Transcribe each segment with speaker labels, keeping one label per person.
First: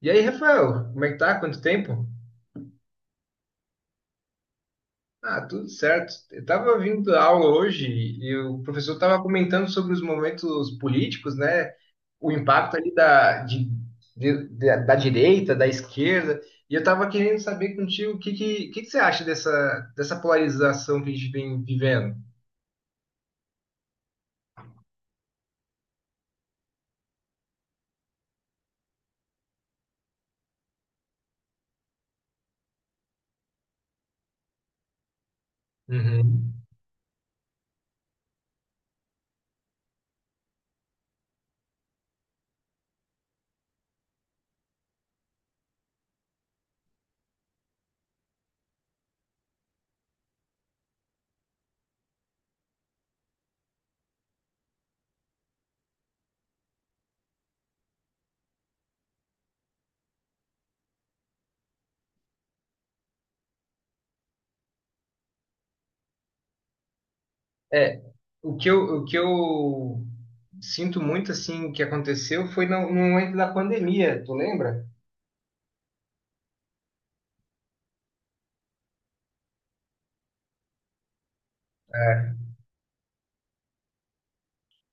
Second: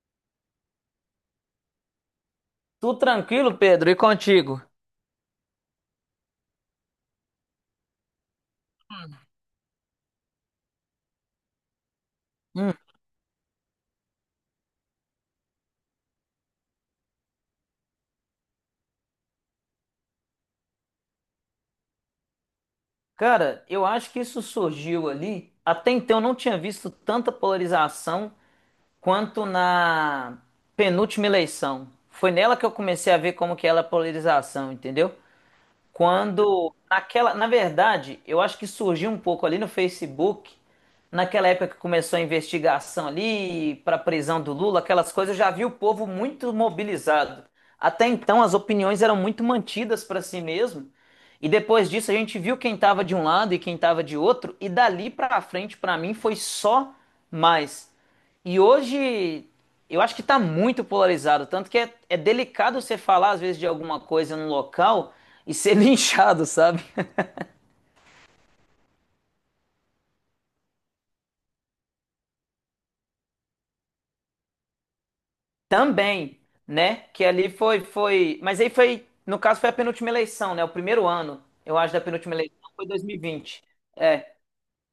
Speaker 1: E aí, Rafael, como é que tá? Quanto tempo?
Speaker 2: Tudo tranquilo, Pedro? E contigo?
Speaker 1: Ah, tudo certo. Eu tava vindo da aula hoje e o professor tava comentando sobre os momentos políticos, né? O
Speaker 2: Hum.
Speaker 1: impacto ali da direita, da esquerda. E eu tava querendo saber contigo o que que você acha dessa polarização que a gente vem vivendo.
Speaker 2: Cara, eu acho que isso surgiu ali. Até então eu não tinha visto tanta polarização quanto na penúltima eleição. Foi nela que eu comecei a ver como que era a polarização, entendeu?
Speaker 1: Uhum.
Speaker 2: Quando naquela, na verdade, eu acho que surgiu um pouco ali no Facebook, naquela época que começou a investigação ali para a prisão do Lula, aquelas coisas, eu já vi o povo muito mobilizado. Até então as opiniões eram muito mantidas para si mesmo. E depois disso a gente viu quem estava de um lado e quem estava de outro, e dali pra frente para mim foi só mais. E hoje eu acho que está muito polarizado, tanto que é delicado você falar às vezes de alguma coisa num local e ser linchado, sabe?
Speaker 1: É, o que eu sinto muito, assim, que aconteceu foi no momento da pandemia, tu lembra?
Speaker 2: Também, né? Que ali foi, foi. Mas aí foi, no caso, foi a penúltima eleição, né? O primeiro ano, eu acho, da penúltima eleição foi 2020. É,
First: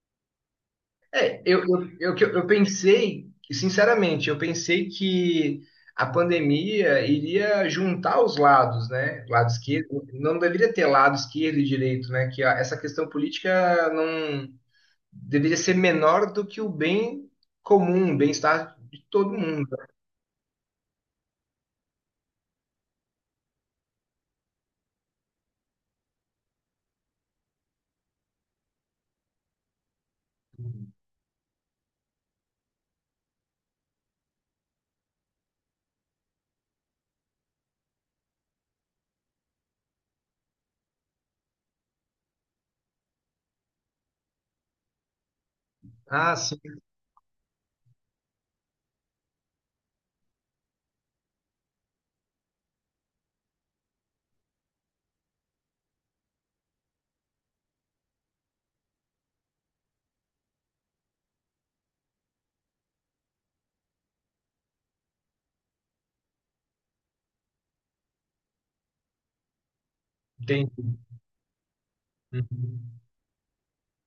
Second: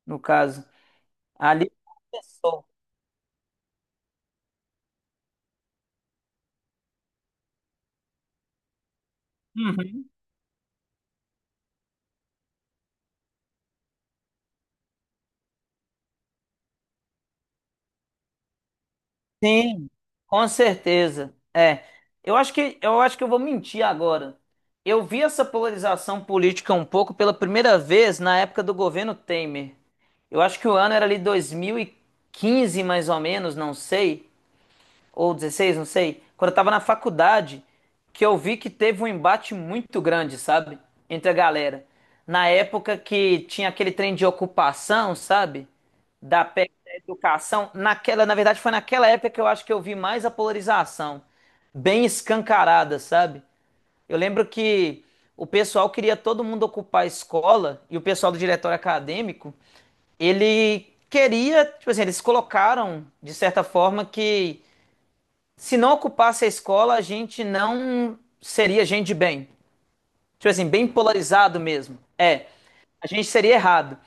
Speaker 2: no caso.
Speaker 1: É, eu,
Speaker 2: Ali
Speaker 1: eu, eu, eu
Speaker 2: começou.
Speaker 1: pensei, sinceramente, eu pensei que a pandemia iria juntar os lados, né? Lado esquerdo, não deveria ter lado esquerdo e direito, né? Que essa questão política não deveria ser menor do que o bem comum, o bem-estar de todo mundo.
Speaker 2: Sim, com certeza. É, eu acho que eu vou mentir agora. Eu vi essa polarização política um pouco pela primeira vez na época do governo Temer. Eu acho que o ano era ali 2015 mais ou menos, não sei, ou 2016, não sei, quando eu tava na faculdade, que eu vi que teve um embate muito grande, sabe? Entre a galera. Na época que tinha aquele trem de ocupação, sabe?
Speaker 1: Ah,
Speaker 2: Da
Speaker 1: sim,
Speaker 2: PEC da educação. Naquela, na verdade, foi naquela época que eu acho que eu vi mais a polarização. Bem escancarada, sabe? Eu lembro que o pessoal queria todo mundo ocupar a escola e o pessoal do diretório acadêmico, ele queria, tipo assim, eles colocaram, de certa forma, que se não ocupasse a escola, a gente não seria gente de bem. Tipo assim,
Speaker 1: entendi.
Speaker 2: bem polarizado mesmo. É,
Speaker 1: Uhum.
Speaker 2: a gente seria errado.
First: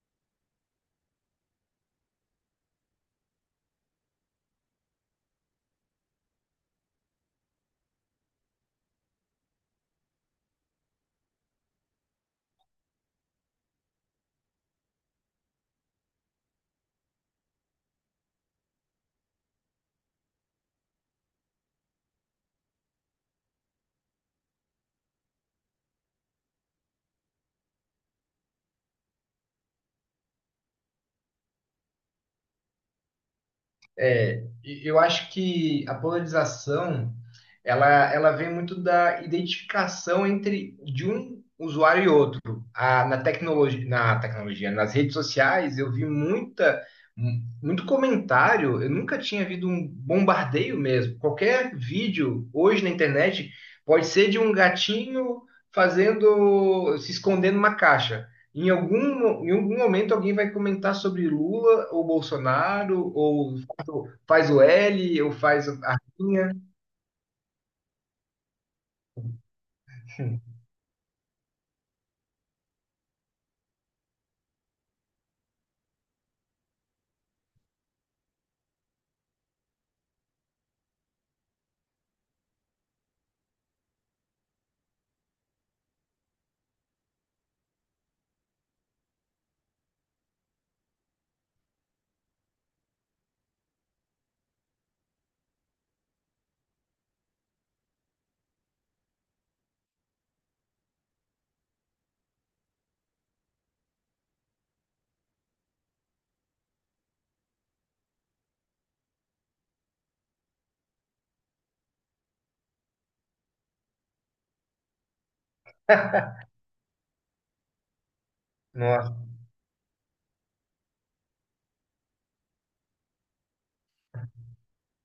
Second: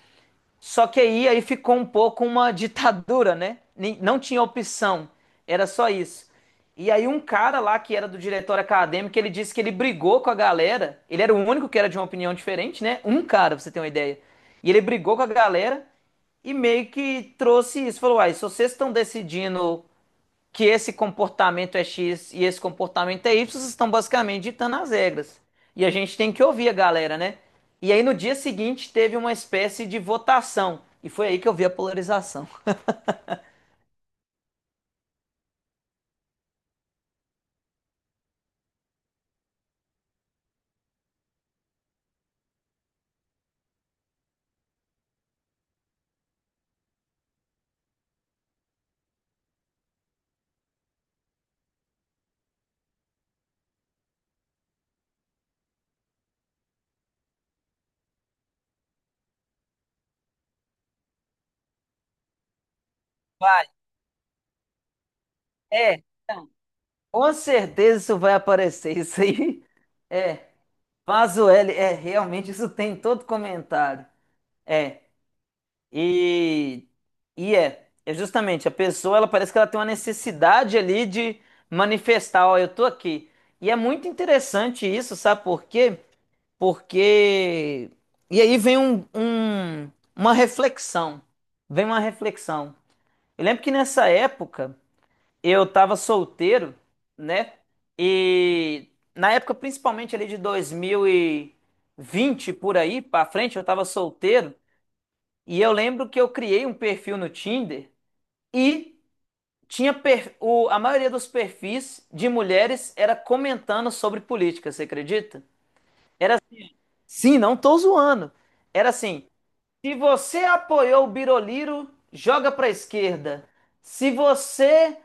Speaker 2: Só que aí ficou um pouco uma ditadura, né? Não tinha opção, era só isso. E aí um cara lá que era do diretório acadêmico, ele disse que ele brigou com a galera. Ele era o único que era de uma opinião diferente, né? Um cara, pra você ter uma ideia. E ele brigou com a galera e meio que trouxe isso. Falou, uai, se vocês estão decidindo que esse comportamento é X e esse comportamento é Y, vocês estão basicamente ditando as regras. E a gente tem que ouvir a galera, né? E aí no dia seguinte teve uma espécie de votação. E foi aí que eu vi a polarização.
Speaker 1: É, e eu acho que a polarização ela vem muito da identificação entre de um usuário e outro. A, na tecnologia, nas redes sociais, eu vi muito comentário. Eu nunca tinha visto um bombardeio mesmo. Qualquer vídeo hoje na internet pode ser de um gatinho fazendo, se escondendo numa caixa. Em algum momento alguém vai comentar sobre Lula ou Bolsonaro ou
Speaker 2: Vai,
Speaker 1: tu faz o L eu faz a
Speaker 2: é.
Speaker 1: linha.
Speaker 2: Então, com certeza isso vai aparecer. Isso aí é. Vaso L, é, realmente isso tem em todo comentário. É. E, e é justamente a pessoa, ela parece que ela tem uma necessidade ali de manifestar, ó, eu tô aqui. E é muito interessante isso, sabe por quê? Porque e aí vem uma reflexão. Eu lembro que nessa época eu tava solteiro, né? E na época principalmente ali de 2020 por aí pra frente, eu tava solteiro. E eu lembro que eu criei um perfil no Tinder e a maioria dos perfis de mulheres era comentando sobre política, você acredita? Era sim, não tô zoando. Era
Speaker 1: Nossa.
Speaker 2: assim: se você apoiou o Biroliro, joga pra esquerda. Se você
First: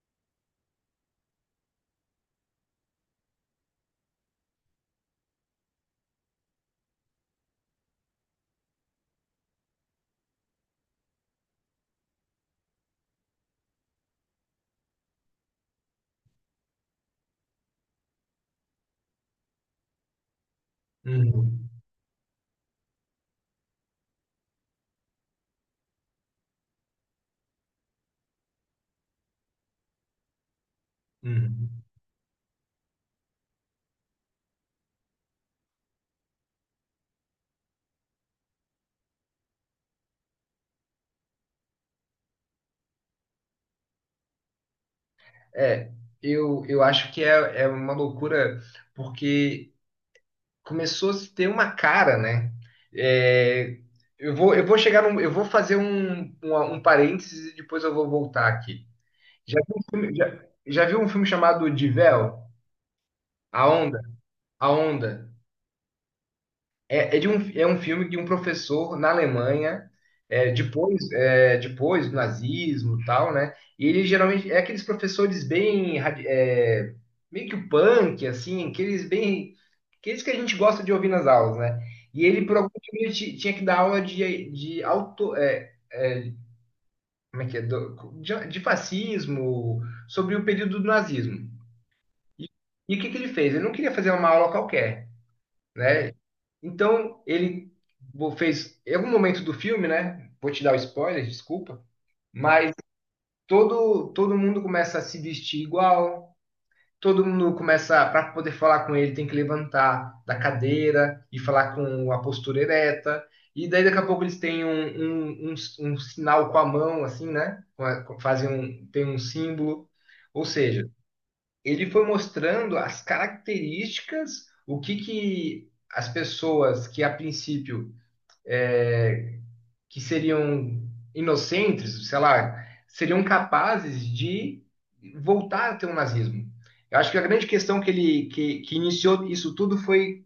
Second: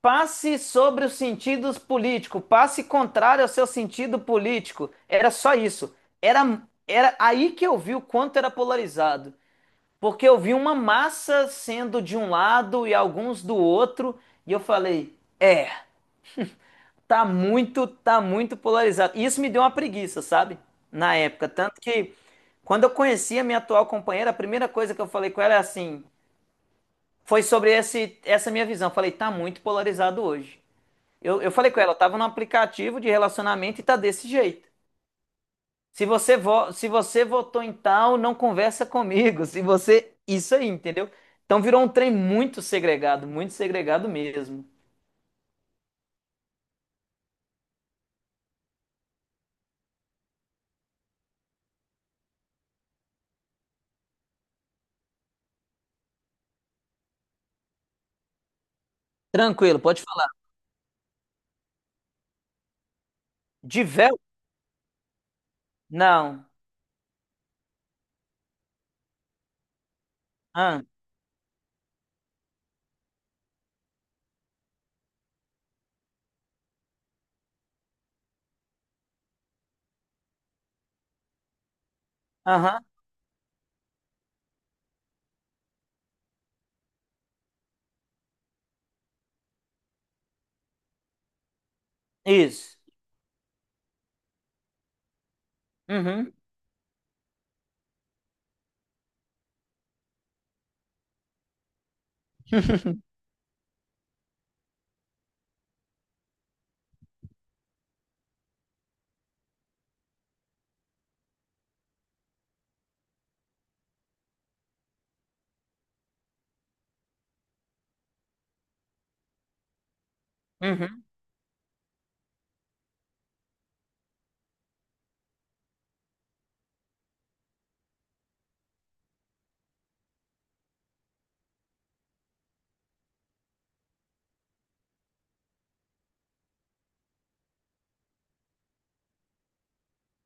Speaker 2: passe sobre os sentidos políticos, passe contrário ao seu sentido político. Era só isso. Era, era aí que eu vi o quanto era polarizado. Porque eu vi uma massa sendo de um lado e alguns do outro, e eu falei, é, tá muito polarizado. E isso me deu uma preguiça, sabe? Na época.
Speaker 1: Uhum.
Speaker 2: Tanto que quando eu conheci a minha atual companheira, a primeira coisa que eu falei com ela é assim, foi sobre essa minha visão. Eu falei, tá muito polarizado hoje. Eu
Speaker 1: Uhum.
Speaker 2: falei com ela, eu tava num aplicativo de relacionamento e tá desse jeito. Se você votou em tal, não conversa comigo. Se você. Isso aí, entendeu? Então virou um trem muito segregado mesmo.
Speaker 1: É, eu acho que é uma loucura, porque começou a se ter uma cara, né? É, eu vou chegar num, eu vou fazer um parênteses e depois eu vou voltar aqui.
Speaker 2: Tranquilo, pode falar.
Speaker 1: Já viu um filme chamado De Véu? A
Speaker 2: De
Speaker 1: Onda?
Speaker 2: véu?
Speaker 1: A Onda.
Speaker 2: Não.
Speaker 1: É um filme de um professor na Alemanha,
Speaker 2: Ah.
Speaker 1: depois, é, depois do nazismo e tal, né? E ele geralmente é aqueles professores bem, meio que o punk, assim, aqueles bem, aqueles que a gente gosta de ouvir nas aulas, né? E ele, por algum
Speaker 2: Aham.
Speaker 1: motivo, tinha que dar aula de auto, é, como é que é? Do- de fascismo, sobre o período do nazismo. E,
Speaker 2: Isso.
Speaker 1: e o que que ele fez? Ele não queria fazer uma aula qualquer, né?
Speaker 2: Uhum.
Speaker 1: Então, ele fez, em algum momento do filme, né? Vou te dar o spoiler, desculpa. Hum. Mas todo mundo começa a se vestir igual, todo mundo começa, para poder falar com ele, tem que levantar da cadeira e falar com a postura ereta. E daí daqui a pouco eles têm um sinal com a mão, assim, né? Fazem um, tem um símbolo. Ou seja,
Speaker 2: Uhum.
Speaker 1: ele foi mostrando as características, o que que as pessoas que a princípio que seriam inocentes, sei lá, seriam capazes de voltar a ter o nazismo. Eu acho que a grande questão que iniciou isso tudo foi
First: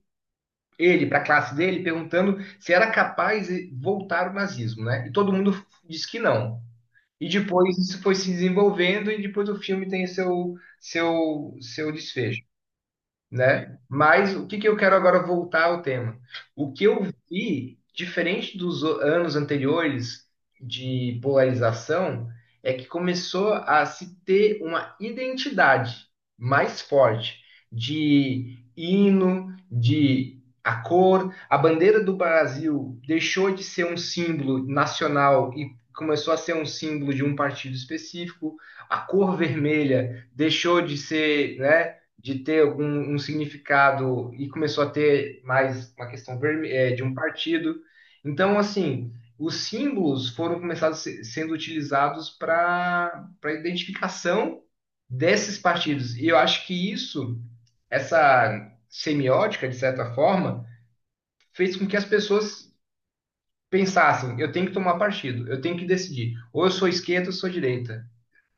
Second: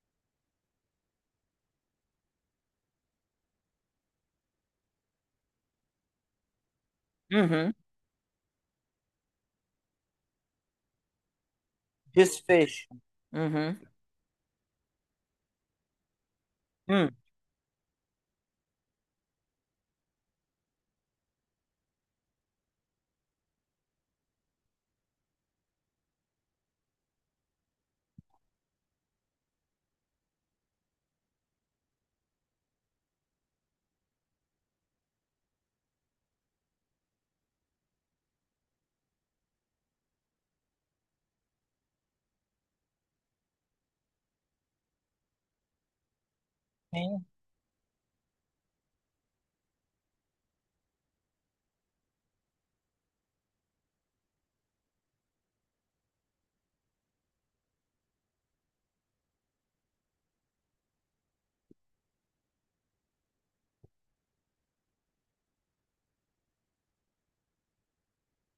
Speaker 1: ele para a classe dele perguntando se era capaz de voltar o nazismo, né? E todo mundo disse que não. E
Speaker 2: Uhum.
Speaker 1: depois isso foi se desenvolvendo e depois o filme tem seu desfecho,
Speaker 2: Desfecho.
Speaker 1: né?
Speaker 2: Uhum.
Speaker 1: Mas o que que eu quero agora voltar ao tema? O que eu
Speaker 2: Hum.
Speaker 1: vi, diferente dos anos anteriores de polarização, é que começou a se ter uma identidade mais forte de hino, de a cor, a bandeira do Brasil deixou de ser um símbolo nacional e começou a ser um símbolo de um partido específico. A cor vermelha deixou de ser, né? De ter algum um significado e começou a ter mais uma questão de um partido. Então, assim, os símbolos foram começados sendo utilizados para identificação desses partidos. E eu acho que isso, essa semiótica, de certa forma, fez com que as pessoas pensassem: eu tenho que tomar partido, eu tenho que decidir, ou eu sou esquerda ou eu sou direita,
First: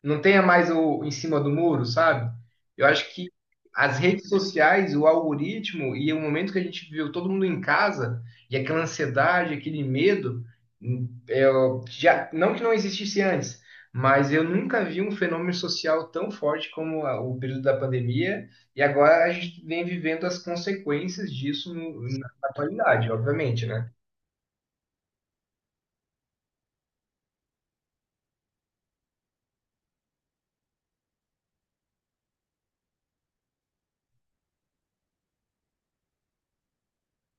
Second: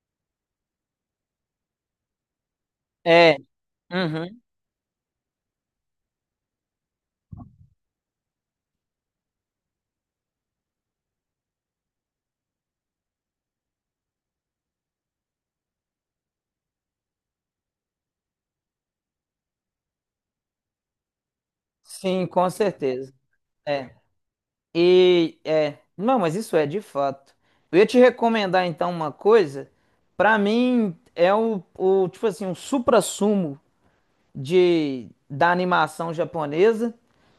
Speaker 1: não tenha mais o em cima do muro, sabe? Eu acho que
Speaker 2: É.
Speaker 1: as redes
Speaker 2: Uhum.
Speaker 1: sociais, o algoritmo e o momento que a gente viveu, todo mundo em casa e aquela ansiedade, aquele medo, hum, é, já, não que não existisse antes, mas eu nunca vi um fenômeno social tão forte como o período da pandemia e agora a gente vem vivendo as consequências disso
Speaker 2: Sim,
Speaker 1: na
Speaker 2: com
Speaker 1: atualidade,
Speaker 2: certeza.
Speaker 1: obviamente, né?
Speaker 2: É. E é, não, mas isso é de fato. Eu ia te recomendar então uma coisa. Pra mim é o tipo assim, um suprassumo de da animação japonesa.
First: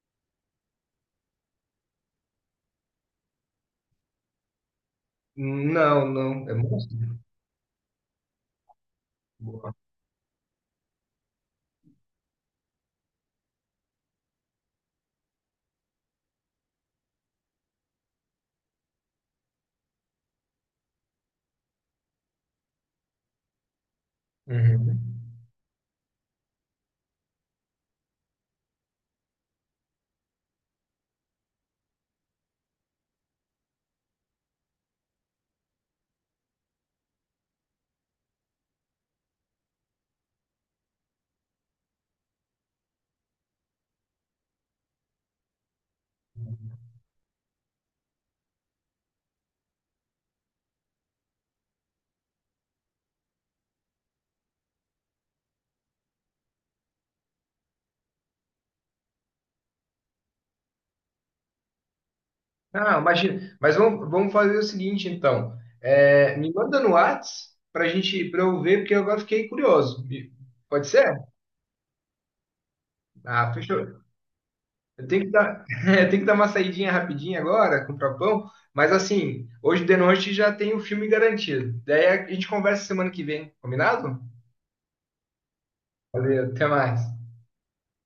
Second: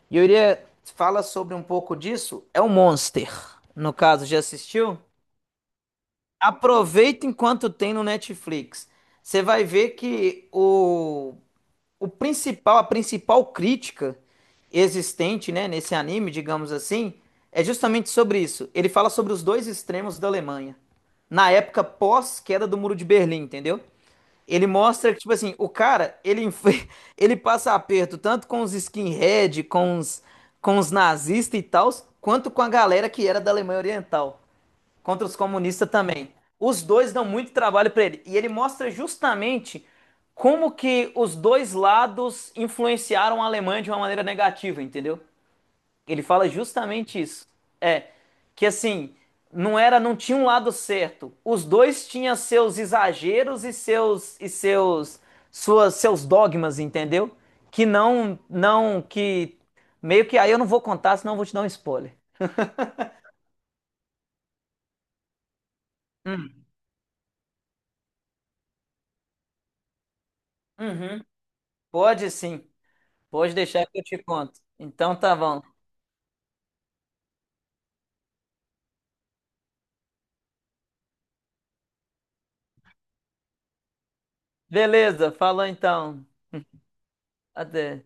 Speaker 2: E eu iria fala sobre um pouco disso, é o Monster. No caso, já assistiu?
Speaker 1: Não, não, é monstro.
Speaker 2: Aproveita enquanto tem no Netflix. Você vai
Speaker 1: Boa.
Speaker 2: ver que a principal crítica existente, né, nesse anime, digamos assim, é justamente sobre isso. Ele fala sobre os dois extremos da Alemanha, na época pós-queda do Muro de Berlim, entendeu? Ele
Speaker 1: Uhum.
Speaker 2: mostra que, tipo assim, o cara, ele, ele passa aperto tanto com os skinhead, com os nazistas e tals, quanto com a galera que era da Alemanha Oriental. Contra os comunistas também. Os dois dão muito trabalho para ele. E ele mostra justamente como que os dois lados influenciaram a Alemanha de uma maneira negativa, entendeu? Ele fala justamente isso. É, que assim, não tinha um lado certo. Os dois tinham seus exageros e seus dogmas, entendeu? Que não não que meio que aí eu não vou contar, senão eu vou te dar um spoiler.
Speaker 1: Ah, imagina. Mas vamos fazer o seguinte, então. É, me
Speaker 2: Hum,
Speaker 1: manda no Whats pra gente, pra eu ver, porque eu agora fiquei curioso. E- pode ser?
Speaker 2: uhum, pode sim.
Speaker 1: Ah,
Speaker 2: Pode deixar
Speaker 1: fechou.
Speaker 2: que eu te conto.
Speaker 1: Eu
Speaker 2: Então
Speaker 1: tenho que
Speaker 2: tá bom.
Speaker 1: dar, eu tenho que dar uma saidinha rapidinha agora, comprar pão. Mas assim, hoje de noite já tem o filme garantido. Daí a gente conversa semana que vem, combinado?
Speaker 2: Beleza, falou então.
Speaker 1: Valeu, até mais.
Speaker 2: Até.